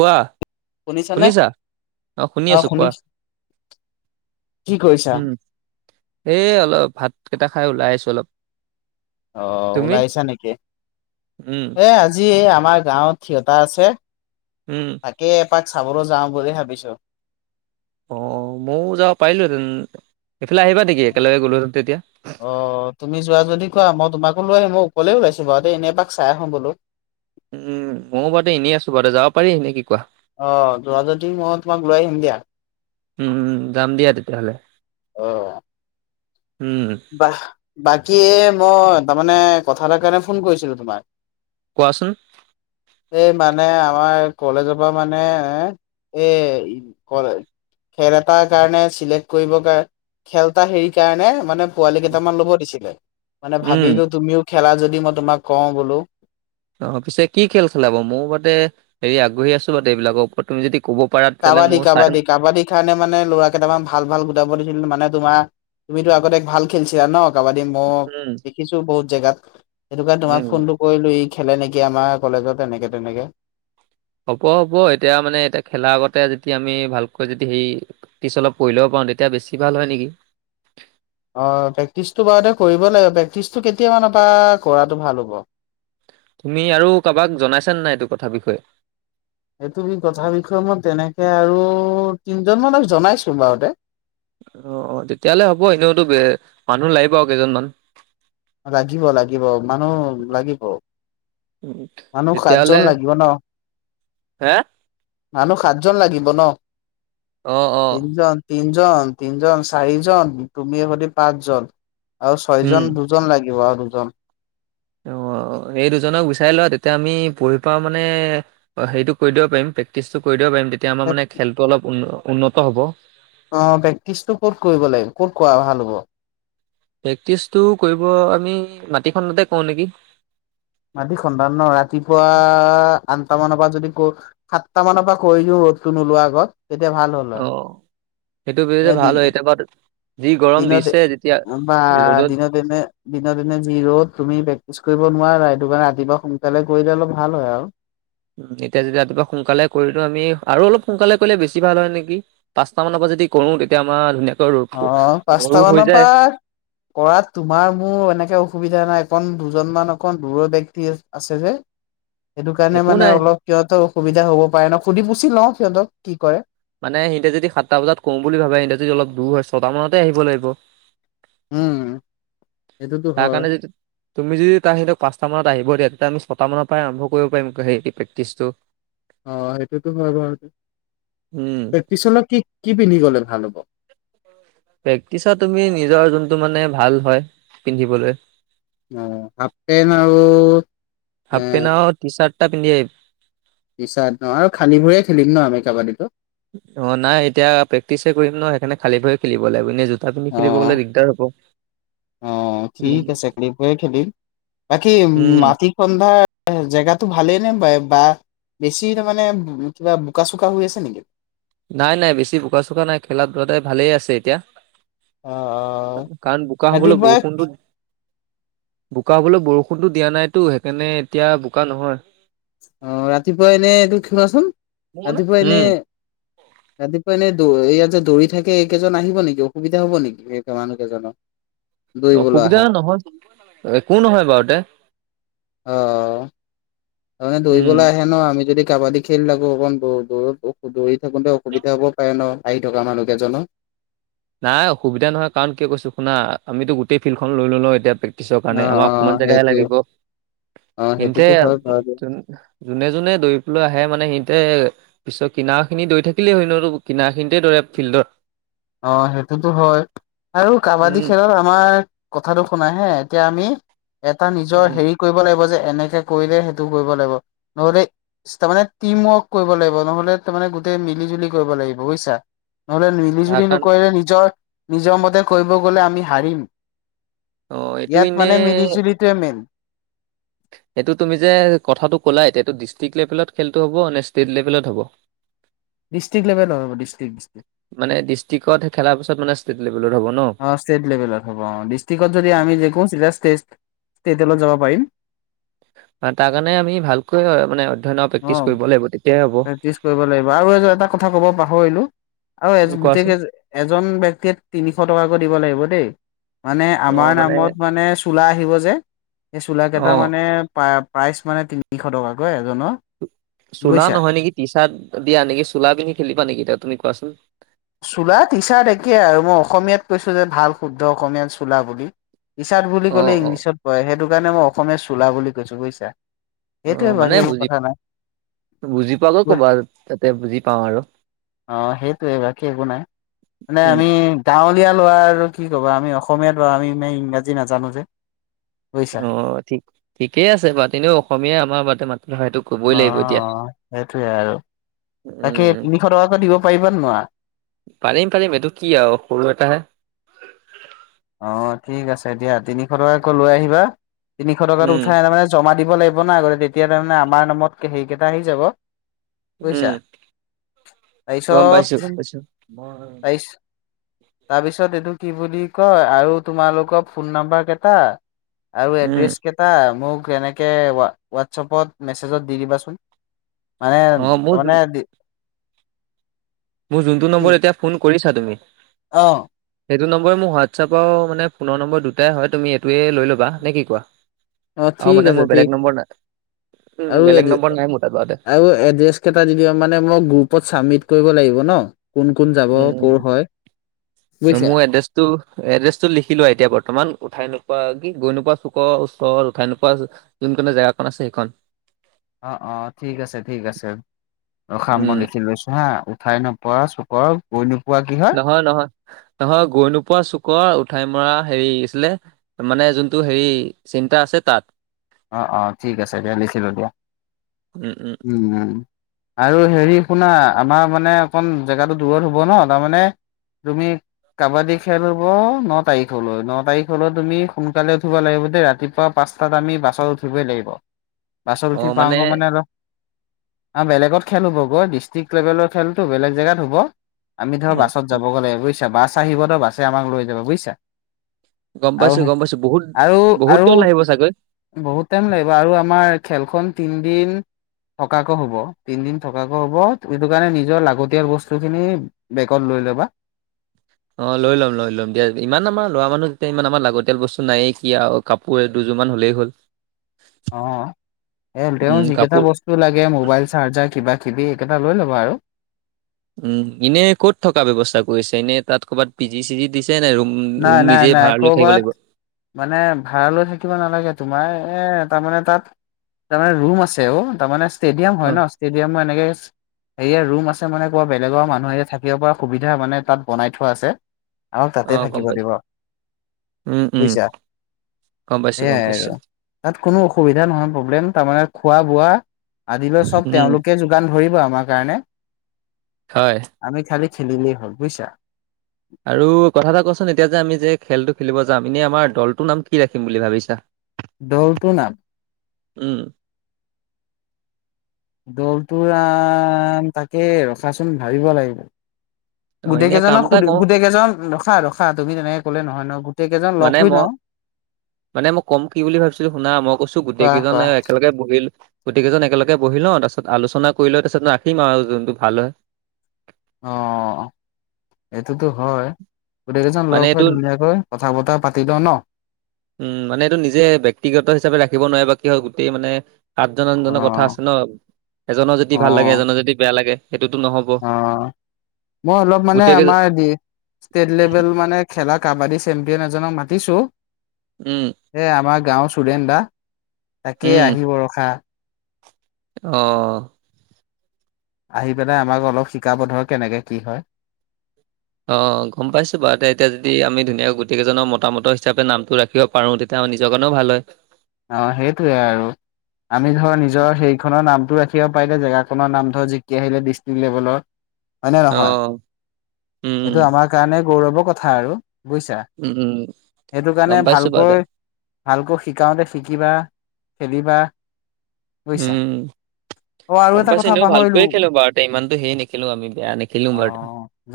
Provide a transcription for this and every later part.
কোৱা শুনিছানে? শুনিছা অ শুনি আছোঁ কোৱা কি কৰিছা? উম এই অলপ ভাত কেইটা খাই ওলাই আছো অলপ অ তুমি? ওলাইছা নেকি উম, এ আজি আমাৰ গাঁৱত থিয়তা আছে উম। তাকেই এপাক চাবলৈ যাওঁ বুলি ভাবিছো অ ময়ো যাব পাৰিলোহেঁতেন এইফালে আহিবা নেকি একেলগে গ'লোহেঁতেন তেতিয়া? অ তুমি যোৱা যদি কোৱা মই তোমাকো লৈ আহি অকলে ওলাইছে বাৰু তে এনে একপাক চাই আহো বোলো উম ময়ো বাৰুতে এনেই আছো বাৰুে যাব পাৰি এনে কি কোৱা অহ যদি মই তোমাক লৈ আহিম দিয়া উম যাম দিয়া তেতিয়াহ'লে আহ উম, বা বাকী মই তাৰমানে কথা এটা কাৰণে ফোন কৰিছিলো তোমাক কোৱাচোন এই মানে আমাৰ কলেজৰ পৰা মানে এ এ কলে খেল এটাৰ কাৰণে চিলেক্ট কৰিব কাৰ খেলটা হেৰি কাৰণে মানে পোৱালি কেইটামান ল'ব দিছিলে মানে উম, ভাবিলো তুমিও খেলা যদি মই তোমাক কওঁ বোলো অ পিছে কি খেল খেলাব মোৰ বাে হেৰি আগ্ৰহী আছো এইবিলাকৰ ওপৰত তুমি যদি ক'ব পাৰা তেতিয়াহ'লে কাবাডী ময়ো চাম। কাবাডী কাবাডী কাৰণে মানে লৰা কেইটামান ভাল ভাল গোটাব দিছিল মানে তোমাৰ তুমিতো আগতে ভাল খেলছিলা ন কাবাডী মই উম, দেখিছো বহুত জেগাত সেইটো কাৰণে তোমাক উম। ফোনটো কৰিলো ই খেলে নেকি আমাৰ কলেজত এনেকে তেনেকে হ'ব হ'ব এতিয়া মানে এতিয়া খেলা আগতে যদি আমি ভালকৈ যদি সেই পেক্ট্ৰিচ অলপ কৰি লব পাৰো তেতিয়া বেছি ভাল হয় নেকি [inaudible] অ প্ৰেক্টিচটো বাৰুতে কৰিব লাগে প্ৰেক্টিচটো কেতিয়া মানাপা কৰাটো ভাল হ'ব [inaudible] তুমি আৰু কাৰোবাক জনাইছনে নাই এইটো কথা বিষয়ে এইটো কি কথা বিষয়ে মই তেনেকে আৰু তিনজন মানক জনাইছো বাৰতে অ অ তেতিয়াহলে হ'ব এনেওতো মানুহ লাগিব আৰু কেইজনমান লাগিব লাগিব মানুহ লাগিব মানুহ তেতিয়াহ'লে সাতজন লাগিব ন। হে মানুহ সাতজন লাগিব ন। অ অ তিনজন তিনজন তিনজন চাৰিজন তুমি সতে পাঁচজন আৰু ছয় উম জন দুজন লাগে। কিৱা দোজন অ এই দুজনক বিচাই লোৱা তেতিয়া আমি পঢ়ি পাও মানে অ হেৰিটো কৰি দিব পাৰিম প্ৰেক্টিচটো কৰি দিব পাৰিম। তেতিয়া আমাৰ মানে খেলটো অলপ উ উন্নত হ'ব। আহ প্ৰেক্টিচটো ক'ত কৰিব লাগিব ক'ত কোৱা ভাল হ'ব। প্ৰেক্টিচটো কৰিব আমি মাটিখনতে কওঁ নেকি? মাটি সধান ন ৰাতিপুৱা আঠট মানৰ পৰা যদি। সাতটা মানৰ পৰা কৰিছো ৰ'দটো নোলোৱাৰ আগত তেতিয়া ভাল হ'ল অ হয়। সেইটো বিয় যে ভাল হয় এতিয় বা। দিনতে বা ৰ'দত দিন দিনে দিনে যি ৰ'দ তুমি প্ৰেক্টিচ কৰিব নোৱাৰা সেইটো কাৰণে ৰাতিপুৱা সোনকালে কৰিলে অলপ ভাল হয় আও। উ এতিয়া যদি ৰাতিপুৱা সোনকালে কৰিলও আমি আৰু অলপ সোনকালে কৰিলে বেছি ভাল হয় নেকি পাঁচট মানৰ পা যদি কৰো তেতিয়া আমাৰ ধুনীয়া অ পাঁচটা মানৰ পৰা কৰাত তোমাৰ মোৰ এনেকে অসুবিধা নাই। অকণ দুজনমান অকণ দূৰৰ ব্যক্তি আছে যে। সেইটো কাৰণে একো মানে নাই অলপ সিহঁতৰ অসুবিধা হ'ব পাৰে ন সুধি পুচি লও সিহঁতক কি কৰে। মানে সিহঁতে যদি সাতটা বজাত কম বুলি ভাবে সিহতে যদি অলপ দূৰ হয় ছয়টা মানতে আহিব লাগিব? উম সেইটোতো তাৰ হয় কাৰণে তুমি যদি তাৰ সিক পাঁচটা মানত আহিব দিয়া এতিয়া আমি ছটা মানৰ পৰাই আৰম্ভ কৰিব পাৰিম হেই প্ৰেক্টিচটো? অ সেইটোতো হয় উম, বাৰুতে পিছলৈত কি কি পিন্ধি গলে ভাল হ'ব। প্ৰেক্টিচত তুমি নিজৰ যোনটো মানে ভাল হয় পিন্ধিবলৈ অ হাফ পেন্ট আৰু এ হাফ পেণ্ট আৰু টি চাৰ্ট এটা পিন্ধি আহিবি। পিছা ন আৰু খালী ভৰিয়ে খেলিম ন আমি কাবাডীটো? অ নাই এতিয়া প্ৰেক্টিচহে কৰিম ন সেইকাৰণে খালি ভয়ে খেলিব লাগিব এনে আপুনি খেলিব অ গলে দিগদাৰ হ'ব অ ঠিক উম, আছে খালি ভৱিয়ে খেলিম বাকী উ উম, মাটি সন্ধা জেগাটো ভালে নে ম বা বেছি তাৰ মানে কিবা বোকা চোকা হৈ আছে নেকি। নাই নাই বেছি বোকা চোকা নাই খেলা ধূলা ঠাই ভালেই আছে এতিয়া। অ অ কাৰণ বোকা হবলৈ ৰাতিপুৱা বৰষুণটো? বোকা হবলৈ বৰষুণটো দিয়া নাইতো সেইকাৰণে এতিয়া বোকা নহয়। অ ৰাতিপুৱা এনে ত খেলাচোন। মোৰ নে? ৰাতিপুৱা এনে উম, ৰাতিপুৱা দ হেৰিয়ত যে দৌৰি থাকে এইকেইজন আহিব নেকি অসুবিধা হব নেকি মানুহ কেইজনৰ। দৌৰিবলৈ অসুবিধা আহা নহয় একো নহয় বাৰুতে। অ তাৰমানে উম, দৌৰিবলৈ আহে ন আমি যদি কাবাডী খেল লাগো অকণ দৌ দৌৰত দৌৰি থাকোতে অসুবিধা হ'ব পাৰে ন। আহি থকা মানুহ কেইজনৰ। নাই অসুবিধা নহয় কাৰণ কিয় কৈছো শুনা আমিতো গোটেই ফিল্ডখন লৈ লওঁ এতিয়া প্ৰে তিছৰ অ অ কাৰণে আমাৰ অকমান জেগাহে সেইটোৱে লাগিব। অ ইনতে সেইটোতো হয় বাৰু যোনে যোনে দৌৰিবলৈ আহে মানে সি তা পিছত কিনাৰখিনি দৈ থাকিলেই হয় নো কিনাৰখিনিতেই দৌৰে ফিল্ডত। অ সেইটোতো হয় আৰু কাবাডী উম, খেলত আমাৰ কথাটো শুনাই হে এতিয়া আমি এটা নিজৰ উম, হেৰি কৰিব লাগিব যে এনেকে কৰিলে সেইটো কৰিব লাগিব নহলে তাৰ মানে টিম ৱৰ্ক কৰিব লাগিব নহলে তাৰ মানে গোটেই মিলি জুলি কৰিব লাগিব বুইছা নহলে মিলি তাৰ যদি কাৰণ নকৰিলে নিজৰ নিজৰ মতে কৰিব গলে আমি হাৰিম। অ' এইটো ইয়াত মানে মিলি জুলিটোৱে মেইন। সেইটো তুমি যে কথাটো ক'লা এতিয়ো ডিষ্ট্ৰিক লেভেলত খেলটো হ'ব নে ষ্টেট লেভেলত হ'ব? ডিষ্ট্ৰিক্ লেভেল হব ডিষ্ট্ৰিক্ ডিষ্ট্ৰিক। ানে [unintelligible] অ ষ্টেট লেভেলত হ'ব অ ডিষ্ট্ৰিকত যদি আমি জিকো চিধা ষ্টেট তেতিয়া হলে যাব পাৰিম। তাৰ কাৰণে আমি ভালকৈ মানে অধ্যয়নৰ অ প্ৰেক্টিচ কৰিব লাগিব তেতিয়া প্ৰেক্টিচ কৰিব লাগিব আৰু এইযোৰ এটা কথা কব পাহৰিলো আৰু উম, এজন গোটেই কোৱাচোন কেইজন ব্যক্তিয়ে তিনিশ টকাকৈ দিব লাগিব দেই। মানে আমাৰ নামত মানে চোলা আহিব যে সেইচোলা কেইটা অ' মানে পা প্ৰাইচ মানে তিনিশ টকাকৈ এজনৰ চোলা বুজিছা। নহয় নেকি টি চাৰ্ট দিয়া এনেকৈ চোলা পিন্ধি খেলিবা নেকি তেতিয়া তুমি কোৱাচোন? চোলা টি চাৰ্ট একেই আৰু মই অসমীয়াত কৈছোঁ যে ভাল শুদ্ধ অসমীয়াত চোলা বুলি। টি চাৰ্ট বুলি অ' কলে অ' ইংলিছত পৰে সেইটো কাৰণে মই অসমীয়া চোলা বুলি কৈছো বুজিছা। সেইটোৱে অ' মানে বাকী একো বুজি কথা নাই। বুজি পোৱাকৈ ক'বা তাতে বুজি পাওঁ আৰু। এ একো নাই মানে উম, আমি গাঁৱলীয়া লৰা আৰু কি ক'বা আমি অসমীয়া ল'ৰা আমি মানে ইংৰাজী নাজানো যে। বুজিছা। অ ঠিক ঠিকেই আছে বাৰু এনে অসমীয়া আমাৰ বা মাতৃভাষাটোক অ সেইটোৱে আৰু। তাকে উম, তিনিশ টকাকৈ দিব পাৰিবা নে নোৱাৰা? পাৰিম পাৰিম এইটো কি আৰু সৰু এটাহে। অ ঠিক আছে দিয়া তিনিশ টকাকৈ লৈ আহিবা তিনিশ টকাত উম। উঠাই আনি মানে জমা দিব লাগিব না তেতিয়া তাৰমানে আমাৰ নামত সেইকেইটা আহি যাব। বুজিছা উম গম তাৰপিছত পাইছো গম পাইছো। তাৰিছ তাৰপিছত এইটো কি বুলি কয় আৰু তোমালোকৰ ফোন নাম্বাৰ কেইটা আৰু উম। এড্ৰেছ কেটা মোক মোক কেনেকে হোৱাটছএপত মেছেজত দি দিবাচোন। মানে অ' মোৰ যোন তাৰমানে দি মোৰ যোনটো কি নম্বৰ এতিয়া ফোন কৰিছা তুমি অ। সেইটো নম্বৰ মোৰ হোৱাটছআপ আৰু মানে ফোনৰ নম্বৰ দুটাই হয় তুমি এইটোৱে লৈ ল'বা নে কি কোৱা? অ ঠিক মানে আছে মোৰ বেলেগ ঠিক নম্বৰ নাই উম আৰু এ বেলেগ নম্বৰ নাই মোৰ তাত। বাৰুতে আৰু এড্ৰেচ কেইটা ও দিবি আৰু মানে মই গ্ৰুপত চাবমিত কৰিব লাগিব। ন কোন কোন যাব কৰ হয় উম বুজিছা। মোৰ এড্ৰেছটো এড্ৰেছটো লিখি লোৱা এতিয়া বৰ্তমান। উঠাই নোপোৱা কি গৈ নোপোৱা চুকৰ ওচৰ উঠাই নোপোৱা যোনকণ জেগাকণ আছে সেইখন। অ অ ঠিক আছে ঠিক আছে ৰখা উম, মই লিখি লৈছো হা। উঠাই নপৰা চুকৰ গৈ নোপোৱা কি হয় নহয় নহয় নহয় গৈ নোপোৱা চুক কৰ উঠাই মৰা হেৰি আছিলে মানে যোনটো হেৰি চিন্তা আছে তাত অ অ ঠিক আছে দিয়া লিখিলো দিয়া উম উম। আৰু হেৰি শুনা আমাৰ মানে অকণ জেগাটো দূৰত হ'ব ন তাৰমানে তুমি। কাবাডী খেল হব ন তাৰিখলৈ ন তাৰিখলৈ তুমি সোনকালে উঠিবা লাগিব দেই ৰাতিপুৱা পাঁচ টাত আমি বাছত উঠিবই লাগিব বাছত উঠি পাওঁ গৈ মানে অলপ অ বেলেগত খেল হ'ব গৈ ডিষ্ট্ৰিক্ট লেভেলৰ খেলটো বেলেগ জেগাত হ'ব। আমি ধৰা অ', বাছত যাব গলে বুজিছা বাছ আহিব ধৰ বাছে আমাক লৈ যাব বুজিছা গম পাইছো আৰু গম পাইছো বহুত আৰু বহুত আৰু দল আহিব চাগৈ বহুত টাইম লাগিব আৰু আমাৰ খেলখন তিনদিন থকাকৈ হ'ব তিন দিন থকাকৈ হ'ব সেইটো কাৰণে নিজৰ লাগতিয়াল বস্তু খিনি বেগত লৈ লবা অ লৈ ল'ম লৈ ল'ম দিয়া ইমান আমাৰ লৰা মানুহ যেতিয়া ইমান আমাৰ লাগতিয়াল বস্তু নায়েই কি আৰু কাপোৰ দু যোৰমান হ'লেই হ'ল অ এই তেওঁ উম, যিকেইটা কাপোৰ বস্তু লাগে মোবাইল চাৰ্জাৰ কিবা কিবি এইকেইটা লৈ ল'বা আৰু। উম এনে ক'ত থকা ব্যৱস্থা কৰিছে এনে তাত কৰবাত পিজি চিজি দি নাই নাই নাই কৰবাত মানে ভাড়ালৈ থাকিব নালাগে তোমাৰ এ তাৰমানে তাত তাৰমানে ৰুম আছে অ তাৰমানে ষ্টেডিয়াম হয় ন অ', ষ্টেডিয়াম এনেকে হেয়া ৰুম আছে মানে ক'ৰবাত বেলেগৰ মানুহে থাকিব পৰা সুবিধা মানে তাত বনাই থোৱা আছে। তাতেই অ', গম থাকিব পাইছো দিব। উম উম গম পাইছো গম সেইয়াই পাইছো আৰু তাত কোনো অসুবিধা নহয় প্ৰব্লেম তাৰমানে খোৱা বোৱা আদিলৈ সব উম, তেওঁলোকে যোগান ধৰিব আমাৰ কাৰণে হয়। আমি খালি খেলিলেই হল বুইছা আৰু কথা এটা কচোন এতিয়া যে আমি যে খেলটো খেলিব যাম এনেই আমাৰ দলটোৰ নাম কি ৰাখিম বুলি ভাবিছা? দলটো নাম উম দলটো আহ তাকে ৰখাচোন ভাবিব লাগিব অ', গোটেই এনে কাম কেইজনক এটা সুধি কৰো গোটেই কেইজন ৰখা ৰখা তুমি তেনেকে ক'লে নহয় ন। গোটেই কেইজন লগ মানে হৈ মই লও মানে মই ক'ম কি বুলি ভাবিছিলো শুনা মই কৈছো গোটেই কোৱা কেইজনে কোৱা একেলগে বহি লৈ গোতেই কেইজন একেলগে বহি লওঁ তাৰপিছত আলোচনা কৰি লৈ তাৰপিছত ৰাখিম আৰু যোনটো ভাল হয়। অ এইটোতো হয় গোটেইকেইজন মানে লগ হৈ এইটো ধুনীয়াকৈ কথা বতৰা পাতি লওঁ ন। উম মানে এইটো নিজে ব্যক্তিগত হিচাপে ৰাখিব নোৱাৰে বা কি হয় গোটেই মানে আঠজন অ আঠজনৰ কথা আছে ন এজনৰ যদি অ ভাল লাগে এজনৰ যদি বেয়া লাগে। সেইটোতো নহ'ব অ মই অলপ মানে গোটেই কেই আমাৰ ষ্টেট লেভেল মানে খেলাক কাবাডী চেম্পিয়ন এজনক মাতিছো উম এ আমাৰ গাঁওৰ চুৰেন দা তাকে আহিব ৰখা অহ আহি পেলাই আমাক অলপ শিকাব ধৰ কেনেকে কি হয়। অ গম পাইছো বাৰু এতিয়া এতিয়া যদি আমি ধুনীয়াকে গোটেই কেইজনৰ মতামত হিচাপে নামটো ৰাখিব পাৰো তেতিয়া নিজৰ কাৰণেও ভাল হয়। অ সেইটোয়ে আৰু আমি ধৰ নিজৰ সেইখনৰ নাম ৰাখিব পাৰিলে জেগাখনৰ নাম ধৰ জিকি আহিলে ডিষ্ট্ৰিক্ট লেভেলৰ হয় নে অ নহয় উম এইটো আমাৰ কাৰণে গৌৰৱৰ কথা আৰু বুজিছা উম উম উম সেইটো কাৰণে গম পাইছো বাৰু দে ভালকৈ ভালকৈ শিকাওঁতে শিকিবা, খেলিবা বুজিছা উম অ আৰু গম এটা পাইছে কথা এনেও পাহৰিলো ভালকৈয়ে খেলো বাৰু ইমানতো হেৰি নেখেলো আমি বেয়া নেখেলো অ বাৰু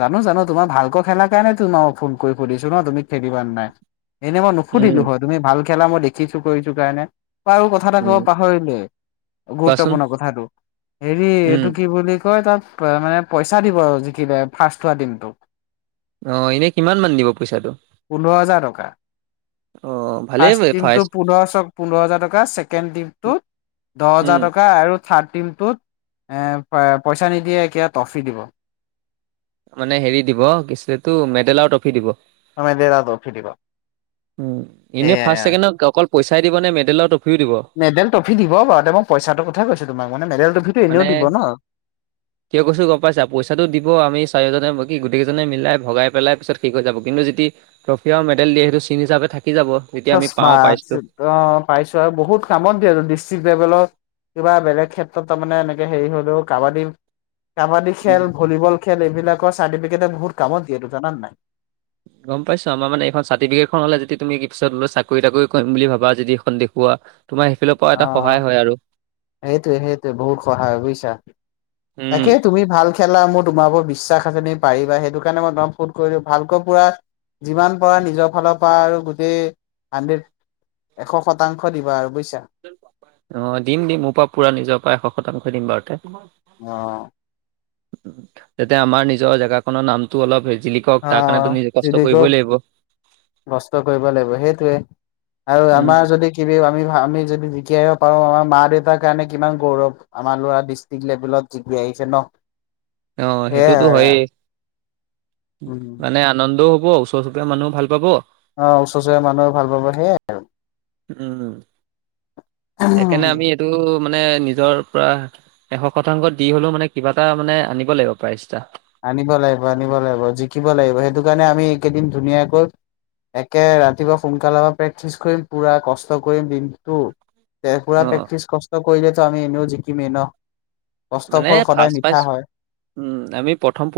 জানো জানো তোমাৰ ভালৈ খেলা কাৰে তোমাকো ফোন কৰি। সুধিছো ন তুমি খেলিব নে নাই এনেই মই উম নোধিলো হয় তুমি ভাল খেলা মই দেখি। চো কৰিছো কাৰণে। বাৰু কথা এটা কব উম পাহৰিলে কোৱাচোন গুৰুত্বপূৰ্ণ কথাটো হেৰি উম এইটো কি বুলি। কয় তাত মানে পইচা দিব আৰু জিকিলে ফাৰ্ষ্ট হোৱা টিমটোক। আহ এনেই কিমান মান দিব পইচাটো। পোন্ধৰ হাজাৰ টকা অ ফাৰ্ষ্ট ভালেই টিমটো পোন্ধৰশ পোন্ধৰ হাজাৰ টকা ছেকেণ্ড টিমটো। দহ উম হাজাৰ টকা আৰু থাৰ্। টাইমটো পইছা নিদিয়ে কিবা টফি দিব। মানে হেৰি দিব কিছু এইটো মেডেল আৰু ট্ৰফি দিব। মেদেল আও ট্ৰফি দিব। উ এনেই ফাৰ্ষ্ট সেয়াই ছেকেণ্ডক অকল পইচাই দিব নে মেডেলত। মেডেল ট্ৰফি দিব বাৰু মই পইচাটো কথা কৈছোঁ তোমাক মানে মেদেলটো হি। মানে কিয় কৈছো গম পাইছা পইচাটো দিব আমি চাৰি হাজাৰ বী গোটেইজনে মিলাই ভগাই পেলাই পিছত ভগাই পেলাই শেষ হয় যাব কিন্তু ট্ৰফি আৰু মেডেল দিয়ে সেইটো চিন হিচাপে থাকে চমা অ পাইছো আৰু বহুত কামত দিয়ে ডিষ্ট্ৰিকট লেভেলত কিবা বেলেগ ক্ষেত্ৰত তাৰমানে এনেকে হেৰি হলেও কাবাডী কাবাডী উম খেল ভলীবল খেল এইবিলাকৰ চাৰ্টিফিকেটে বহুত কামত দিয়ে জানা নাই গম পাইছো আমাৰ মানে এইখন চাৰ্টিফিকেটখন হলে যদি তুমি কি পিছত ল চাকৰি তাকৰি কৰিম বুলি ভাবা যদি এইখন দেখুওৱা পোৱা অ এটা সহায় হয় আৰু। সেইটোৱে সেইটোৱে বহুত সহায় বুজিছা উম তাকে তুমি ভাল খেলা মোৰ। তোমাৰ ওৰত বিশ্বাস আছে তুমি পাৰিবা সেইটো কাৰণে মই তোমাক ফোন কৰিলো ভালকৈ পুৰা। যিমান পাৰে নিজৰ ফালৰ পৰা আৰু গোটেই হাণ্ড্ৰেড। এশ শতাংশ দিবা আৰু বুজিছা। অ দিম দিম মোৰ পৰা পুৰা নিজৰ পৰা এশ শতাংশই দিম বাৰু তে। অ। তেতিয়া আমাৰ নিজৰ জেগাখনৰ নামটো অলপ হ। ঠিক হক তাৰ কাৰণে তো নিজে কষ্ট কৰিবই লাগিব। কষ্ট কৰিব লাগিব সেইটোয়ে আৰু উম আমাৰ যদি কিবি আমি আমি যদি। শিকিব পাৰো আমাৰ মা দেউতাৰ কাৰণে কিমান গৌৰৱ আমাৰ ল'ৰা ডিষ্ট্ৰিক্ট লেভেলত জিকি আহিছে ন। অ সেয়াই সেইটোতো আৰু হয়েই উম, মানে আনন্দও। পাব ওচৰ চুবুৰীয়া মানুহও ভাল পাব। অ ওচৰ চুুৰীয়া মানুহে ভাল পাব সেয়াই আৰু। উম সেইকাৰণে আমি এইটো। মানে নিজৰ পৰা এশ শতাংশ দি হলেও মানে কিবা এটা মানে আনিব লাগিব প্ৰাইচএটা। আনিব লাগিব আনিব লাগিব জিকিব লাগিব সেইটো কাৰণে আমি এই কেইদিন ধুনীয়াকৈ। একে ৰাতিপুৱা সোনকালৰ পৰা প্ৰেক্টিচ কৰিম পুৰা কষ্ট কৰিম দিনটো। তে অ পুৰা প্ৰেক্টিচ কষ্ট কৰিলে তো আমি এনেও জিকিমে ন। মানে কষ্টফল ফাৰ্ষ্ট সদায় প্ৰাইজ মিঠা হয়। উম আমি প্ৰথম